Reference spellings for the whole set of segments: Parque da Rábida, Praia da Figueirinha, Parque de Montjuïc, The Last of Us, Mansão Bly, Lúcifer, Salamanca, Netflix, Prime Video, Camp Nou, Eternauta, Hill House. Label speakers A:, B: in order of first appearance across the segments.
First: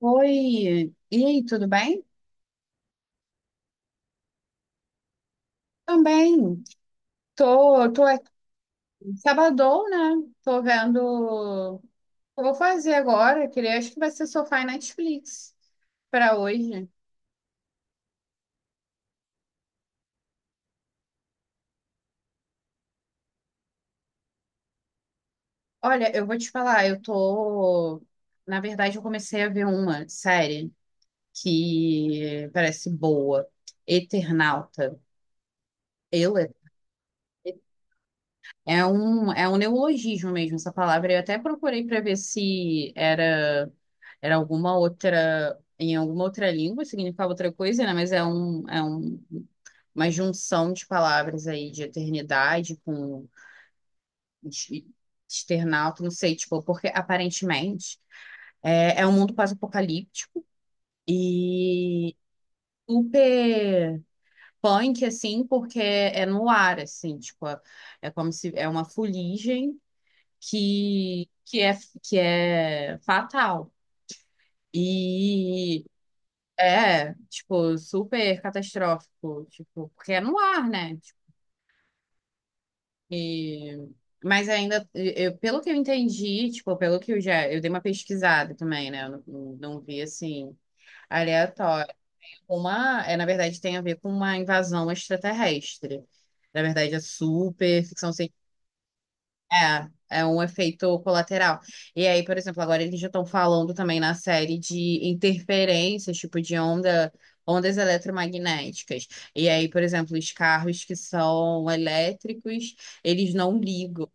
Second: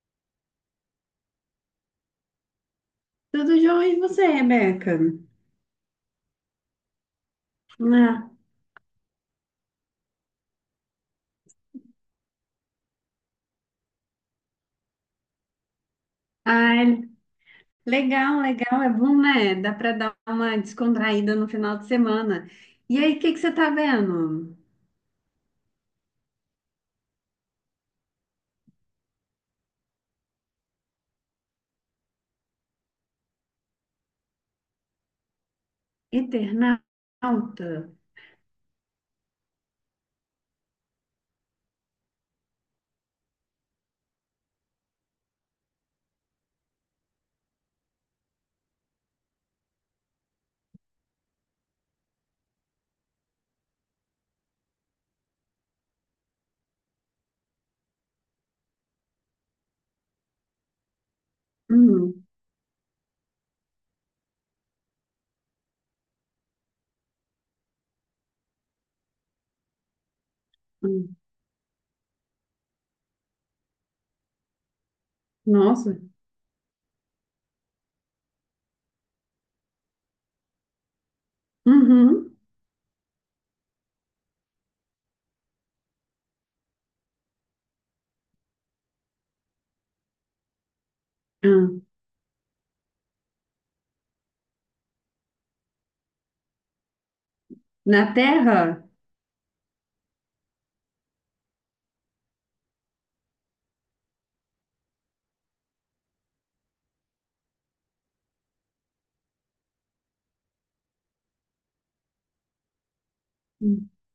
A: Oi, e aí, tudo bem?
B: Tudo jóia, e você, Rebeca?
A: Também. Tô aqui.
B: Ah,
A: Sabadão, né? Tô vendo o que eu vou fazer agora. Queria, acho que vai ser sofá e Netflix para hoje.
B: ai, legal, legal, é bom, né? Dá para dar uma descontraída no final de semana. E aí, o que que você tá vendo?
A: Olha, eu vou te falar, eu tô. Na verdade, eu comecei a ver uma série que parece boa, Eternauta. Eu,
B: Eternauta?
A: é um neologismo mesmo essa palavra. Eu até procurei para ver se era. Era alguma outra, em alguma outra língua, significava outra coisa, né? Mas uma junção de palavras aí de eternidade com de- externauta, não sei, tipo, porque aparentemente é um mundo pós-apocalíptico e
B: Hum,
A: super punk, assim, porque é no ar, assim, tipo, é, é como se é uma fuligem
B: hum.
A: que, que é, que é fatal. E
B: Nossa.
A: é, tipo, super catastrófico, tipo, porque é no ar, né? Tipo,
B: Uhum.
A: e... Mas ainda, eu, pelo que eu entendi, tipo, pelo que eu já, eu dei uma pesquisada também, né? Eu não vi, assim,
B: Hum.
A: aleatório. Uma, é, na verdade, tem a ver com uma invasão extraterrestre. Na verdade, é super ficção.
B: Na Terra?
A: É, é um efeito colateral. E aí, por exemplo, agora eles já estão falando também na série de interferências, tipo de onda, ondas eletromagnéticas. E aí, por exemplo, os carros que são elétricos, eles não
B: Hum.
A: ligam,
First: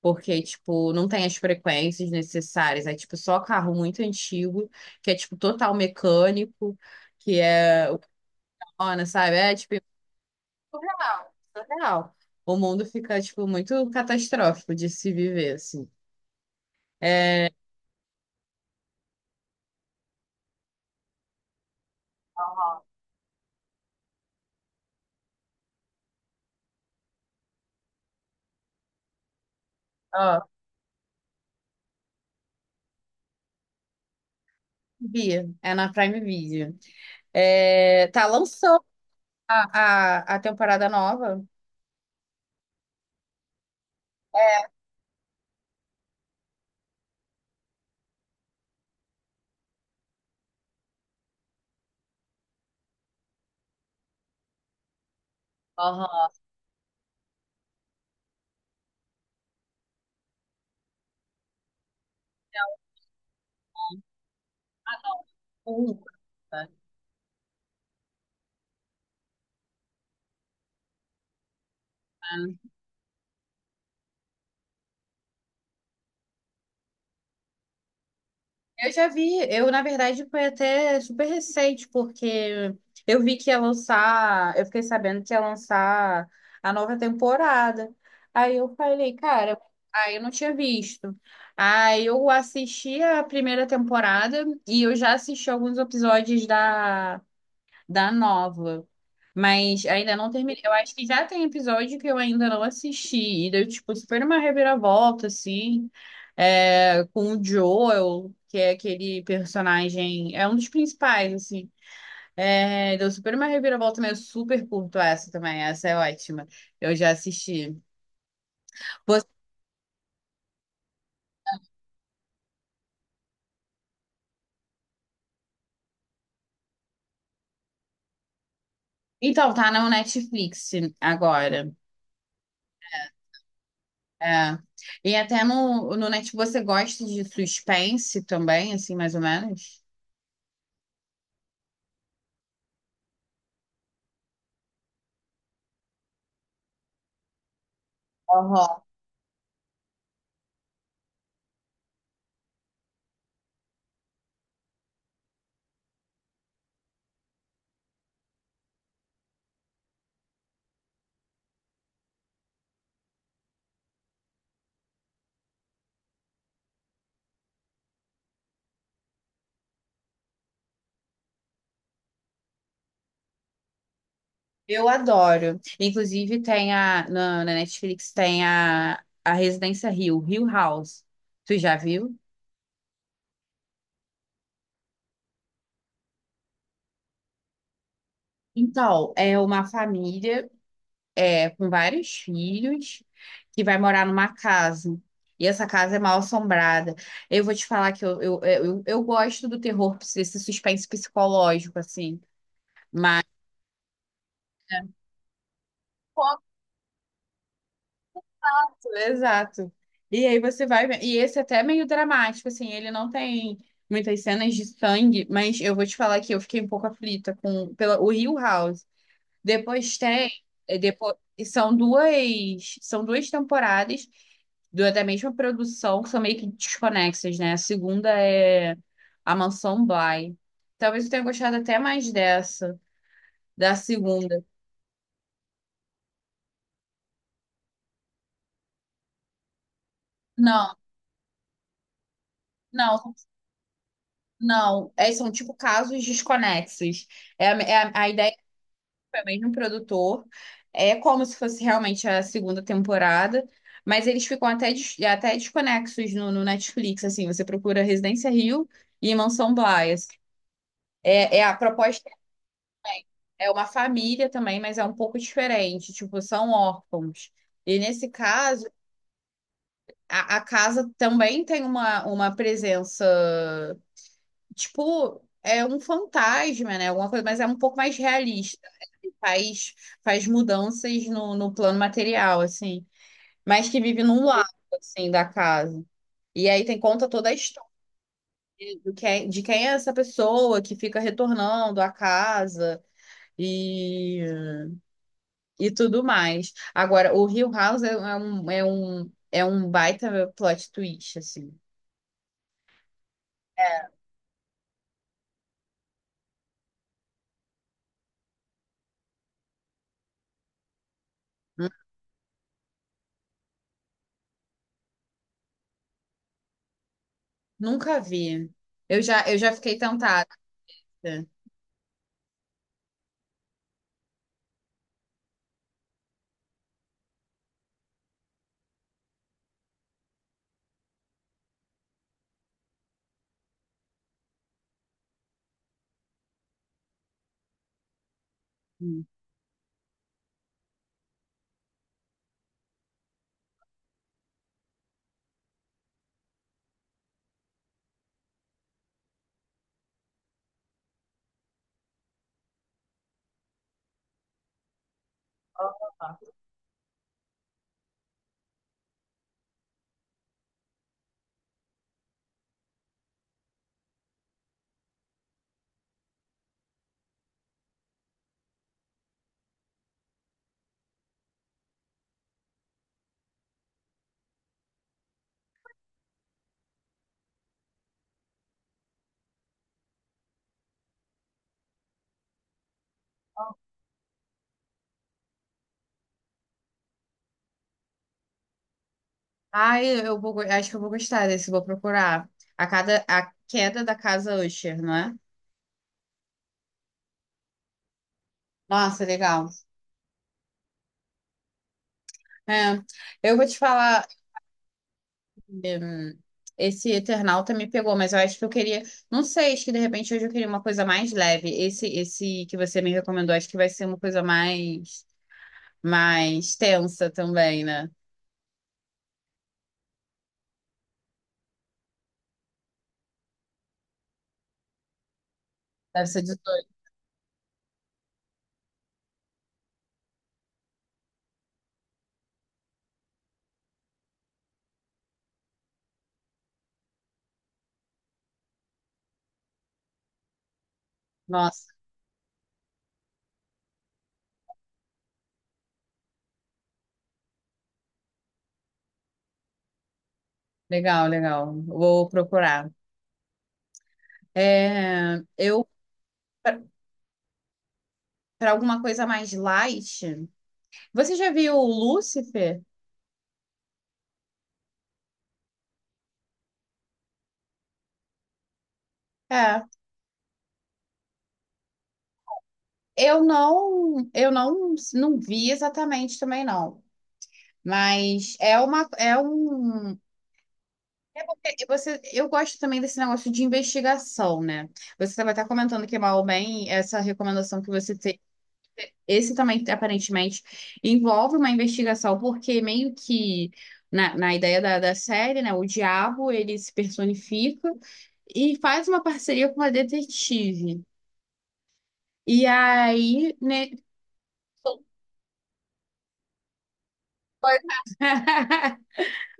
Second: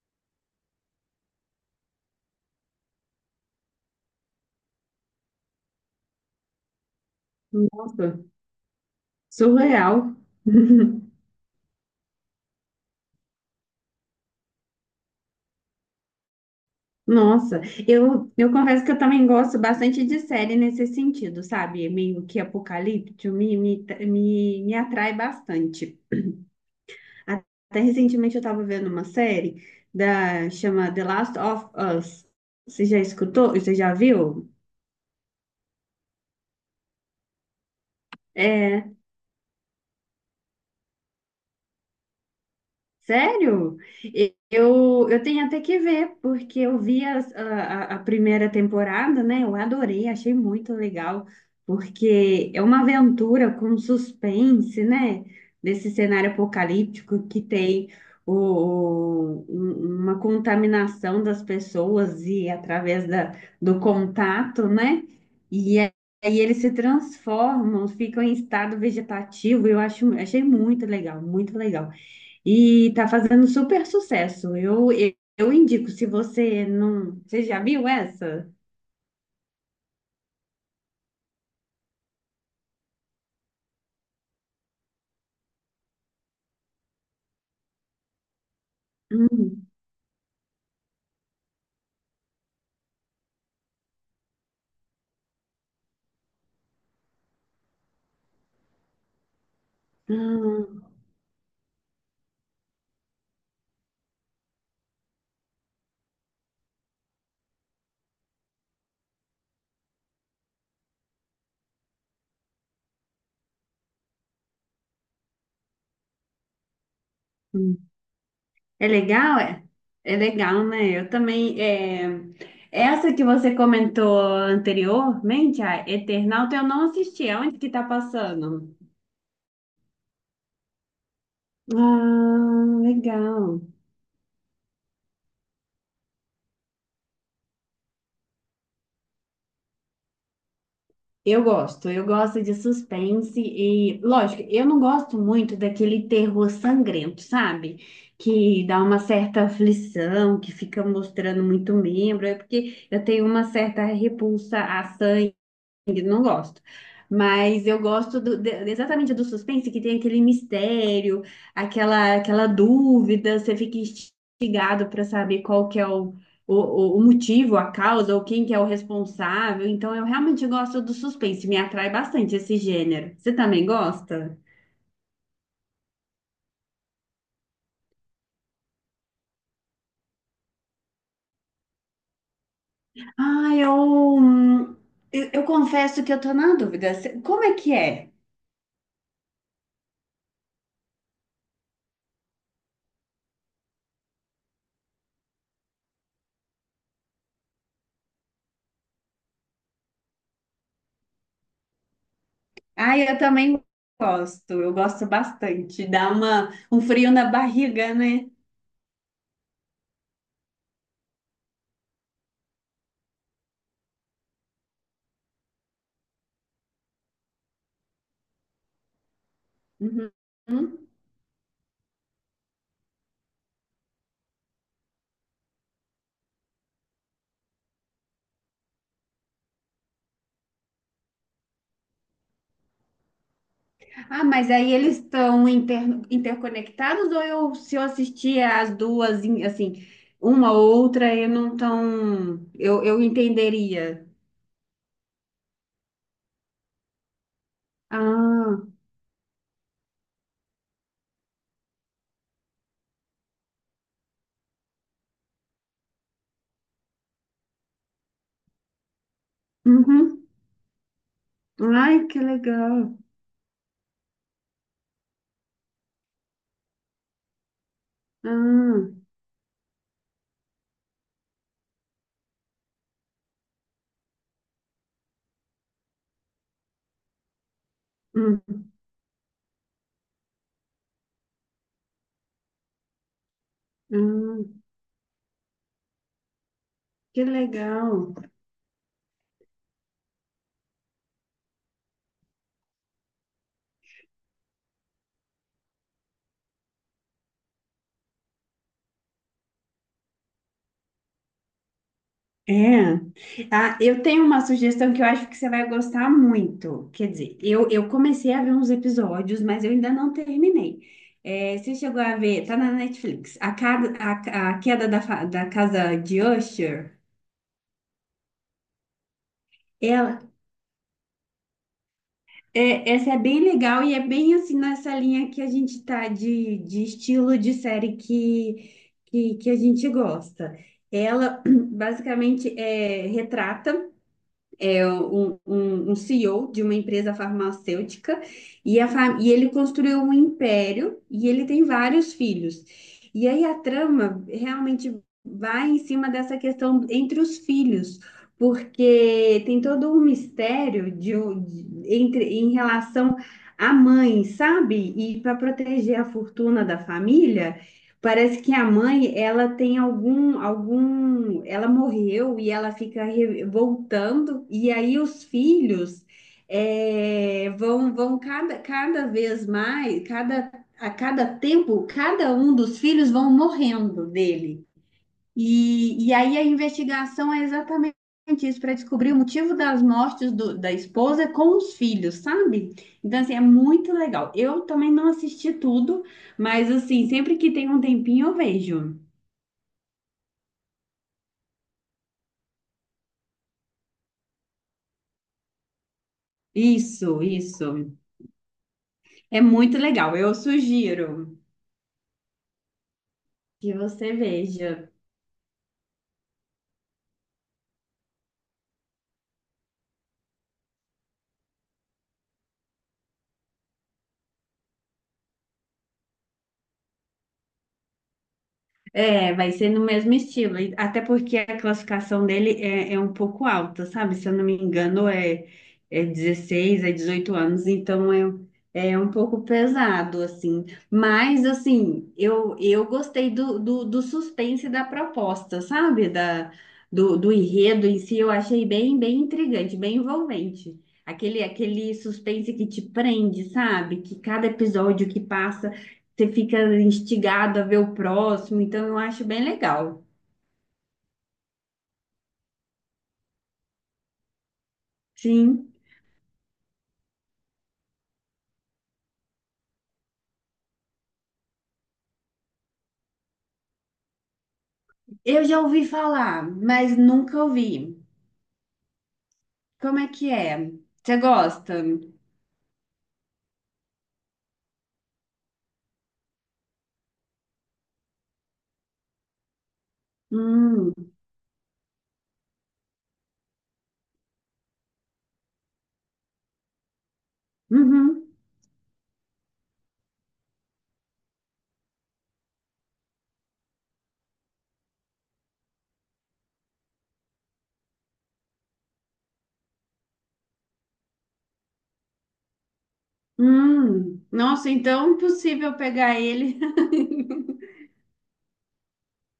A: porque, tipo, não tem as frequências necessárias. É, tipo, só carro muito antigo, que é, tipo, total mecânico, que é o
B: Nossa,
A: Kona, sabe? É, tipo,
B: surreal.
A: surreal, surreal. O mundo fica, tipo, muito catastrófico de se viver, assim. É,
B: Nossa, eu confesso que eu também gosto bastante de série nesse sentido, sabe? Meio que apocalíptico, me atrai bastante. Até recentemente eu estava vendo uma série
A: ó,
B: da chama The Last of Us. Você já escutou? Você já viu?
A: Bia, é na Prime Video. É, tá, lançou
B: É,
A: a temporada nova.
B: sério?
A: É.
B: Eu tenho até que ver, porque eu vi a primeira temporada, né? Eu adorei, achei muito legal, porque é uma aventura com suspense, né? Desse
A: Aham.
B: cenário apocalíptico que tem uma contaminação das pessoas e através do contato,
A: Ah,
B: né?
A: não.
B: E a-
A: Um,
B: aí eles
A: tá?
B: se transformam, ficam em estado vegetativo. Achei muito legal, muito legal. E tá fazendo super sucesso. Eu indico, se você não. Você já viu essa?
A: Eu já vi, eu na verdade foi até super recente, porque eu vi que ia lançar, eu fiquei sabendo que ia lançar a nova temporada. Aí eu falei, cara,
B: Hum,
A: aí eu não tinha visto. Aí eu assisti a primeira temporada e eu já assisti alguns episódios da nova. Mas ainda não terminei. Eu
B: hum,
A: acho que já tem episódio que eu ainda não assisti. E deu, tipo, super uma reviravolta, assim. É, com o Joel, que é aquele personagem. É um dos principais, assim. É, deu super uma reviravolta, mas eu super curto essa também. Essa é ótima. Eu já assisti.
B: hum. É
A: Você-
B: legal, é? É legal, né? Eu também. É, Essa que você comentou anteriormente, a Eternauta, eu não assisti. Aonde que tá passando?
A: Então, tá no Netflix agora.
B: Ah, legal.
A: É. E até no Netflix você gosta de suspense também, assim, mais ou menos?
B: Eu gosto de suspense e, lógico, eu não gosto muito daquele terror sangrento, sabe? Que dá uma certa aflição, que fica mostrando muito membro, é porque eu tenho uma certa repulsa a sangue, não gosto. Mas eu gosto exatamente do suspense, que tem aquele mistério, aquela dúvida, você fica instigado para saber qual que é o motivo, a causa, ou quem que é o responsável. Então, eu realmente gosto do suspense, me atrai bastante esse gênero. Você também gosta?
A: Eu adoro. Inclusive, tem a. Na Netflix tem a Residência Hill, Hill House. Tu já viu?
B: Ah, eu, hum, eu confesso que eu tô na dúvida. Cê- Como é que é?
A: Então, é uma família é, com vários filhos que vai morar numa casa. E essa casa é mal assombrada. Eu vou te falar que eu gosto do terror, desse suspense psicológico, assim.
B: Ah, eu
A: Mas.
B: também gosto, eu gosto bastante. Dá uma, um frio na barriga, né?
A: Exato. E aí você vai ver. E esse até é meio dramático, assim, ele não tem muitas cenas de sangue, mas eu vou te falar que eu fiquei um pouco aflita com pela, o Hill House. Depois
B: Uhum.
A: tem, é, depois, são duas temporadas da mesma produção, que são meio que desconexas, né? A segunda é A Mansão Bly. Talvez eu tenha gostado até mais dessa, da
B: Ah,
A: segunda.
B: mas aí eles estão inter- interconectados ou eu, se eu assistir as duas, em- assim, uma
A: Não,
B: ou outra, eu não tão, eu
A: não,
B: entenderia.
A: não. É, são tipo casos desconexos. É, a ideia
B: Ah,
A: foi o mesmo produtor. É como se fosse realmente a segunda temporada, mas eles ficam até, des- até desconexos no Netflix, assim, você procura Residência Rio e Mansão Blas.
B: uhum.
A: É, é a
B: Ai,
A: proposta
B: que legal.
A: é uma família também, mas é um pouco diferente, tipo, são órfãos. E nesse caso,
B: Ah,
A: a casa também tem uma presença tipo, é um fantasma, né? Alguma coisa, mas é um pouco mais
B: hum,
A: realista. Ele faz, faz mudanças no plano material, assim. Mas que vive num lado,
B: hum,
A: assim, da casa. E aí tem conta
B: que
A: toda a história
B: legal.
A: do que é- de quem é essa pessoa que fica retornando à casa e, e tudo mais. Agora, o Hill House é um baita plot twist, assim.
B: É. Ah, eu tenho uma sugestão que eu acho que você vai gostar muito. Quer dizer, eu comecei a ver uns episódios, mas eu ainda não terminei. É, você chegou a ver, tá na Netflix, A, Cada- a Queda da, Fa- da Casa de Usher.
A: Nunca vi. Eu já fiquei
B: Ela,
A: tentada.
B: é, essa é bem legal e é bem assim nessa linha que a gente tá de estilo de série que a gente gosta. Ela basicamente é, retrata. É um, um- um CEO de uma empresa farmacêutica e, a fa- e ele construiu um império e ele tem vários filhos. E aí a trama realmente vai em cima dessa questão entre os filhos, porque tem todo um mistério de, um- de- entre, em relação à mãe, sabe? E para proteger a fortuna da família. Parece que a mãe, ela tem algum, ela morreu e ela fica re- voltando, e aí os filhos eh, vão cada, cada vez mais, cada, a cada tempo, cada um dos filhos vão morrendo dele. E aí a investigação é exatamente isso, para descobrir o motivo das mortes do- da esposa com os filhos, sabe? Então, assim, é muito legal. Eu também não assisti tudo, mas, assim, sempre que tem um tempinho eu vejo.
A: Ah, eu vou, go- acho que eu vou gostar desse, vou procurar. A, cada, a queda da casa Usher, não é?
B: Isso, isso.
A: Nossa,
B: É
A: legal.
B: muito legal. Eu sugiro
A: É, eu vou te
B: que
A: falar,
B: você veja.
A: hum, esse Eternauta me pegou, mas eu acho que eu queria, não sei, acho que de repente hoje eu queria uma coisa mais leve. Esse que você me recomendou, acho que vai ser uma coisa mais, mais tensa também, né?
B: É, vai ser no mesmo estilo. E até porque a classificação dele é, é um pouco alta, sabe? Se eu não me engano, é, é
A: Deve ser 18.
B: 16, é 18 anos, então é, é um pouco pesado, assim. Mas, assim, eu gostei do suspense da proposta, sabe? Da, do enredo em si, eu achei bem, bem intrigante, bem envolvente.
A: Nossa,
B: Aquele suspense que te prende, sabe? Que cada episódio que passa você fica instigado a ver o próximo, então eu acho bem legal.
A: legal, legal. Vou procurar. É, eu,
B: Sim,
A: para alguma coisa mais light. Você já viu o Lúcifer?
B: eu já ouvi falar, mas nunca ouvi.
A: É.
B: Como é que é? Você gosta?
A: Eu não, eu não vi exatamente também não. Mas é uma, é um.
B: Hum,
A: E você, eu gosto também desse negócio de investigação, né? Você estava até comentando que mal ou bem essa recomendação que você tem,
B: uhum,
A: esse também aparentemente envolve uma investigação, porque meio que na ideia da série, né? O diabo ele se personifica e faz uma parceria com uma detetive. E aí, né,
B: Nossa, então é impossível pegar ele.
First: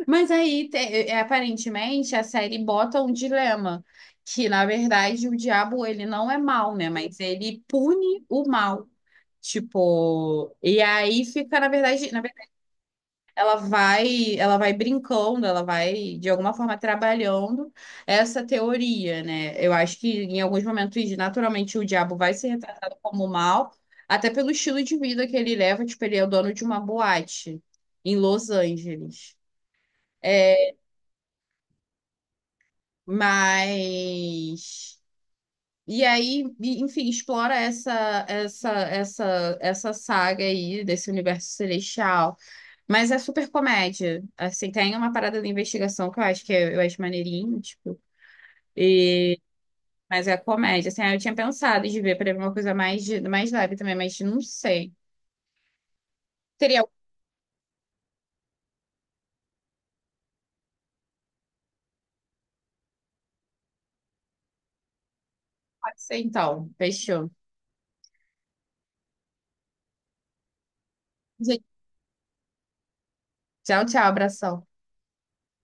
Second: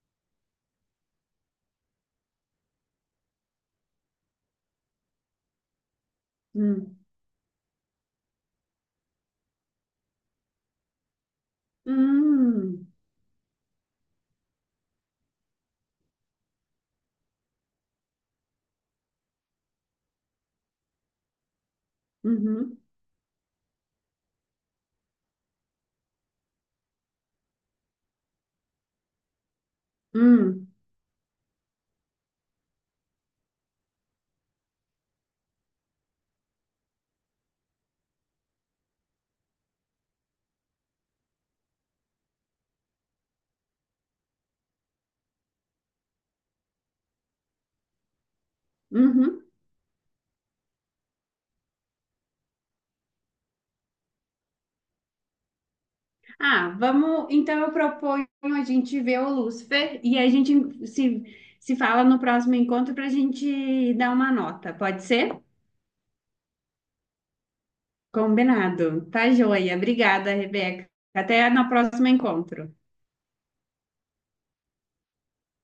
A: Mas aí, te- é, aparentemente, a série bota um dilema, que na verdade o diabo ele não é mal né?
B: Hum,
A: Mas ele pune o mal. Tipo, e aí fica, na verdade,
B: hum,
A: ela vai brincando, ela vai de alguma forma trabalhando essa teoria, né? Eu acho que em alguns momentos, naturalmente, o diabo vai ser
B: uhum,
A: retratado como mal, até pelo estilo de vida que ele leva, tipo, ele é o dono de uma boate em Los Angeles.
B: hum,
A: É, mas e aí, e- enfim, explora essa saga aí desse universo celestial, mas é super comédia. Assim, tem uma parada de investigação que eu acho que eu acho maneirinho, tipo,
B: uhum.
A: mas é comédia. Assim, aí eu tinha pensado de ver para ver uma coisa mais de- mais leve também, mas não sei.
B: Ah,
A: Teria algo que
B: vamos. Então eu proponho a gente ver o Lúcifer e a gente se fala no próximo encontro para a gente dar uma nota, pode ser?
A: pode ser então. Fechou.
B: Combinado. Tá joia. Obrigada, Rebeca. Até
A: Gente,
B: no próximo encontro.
A: tchau, tchau, abração.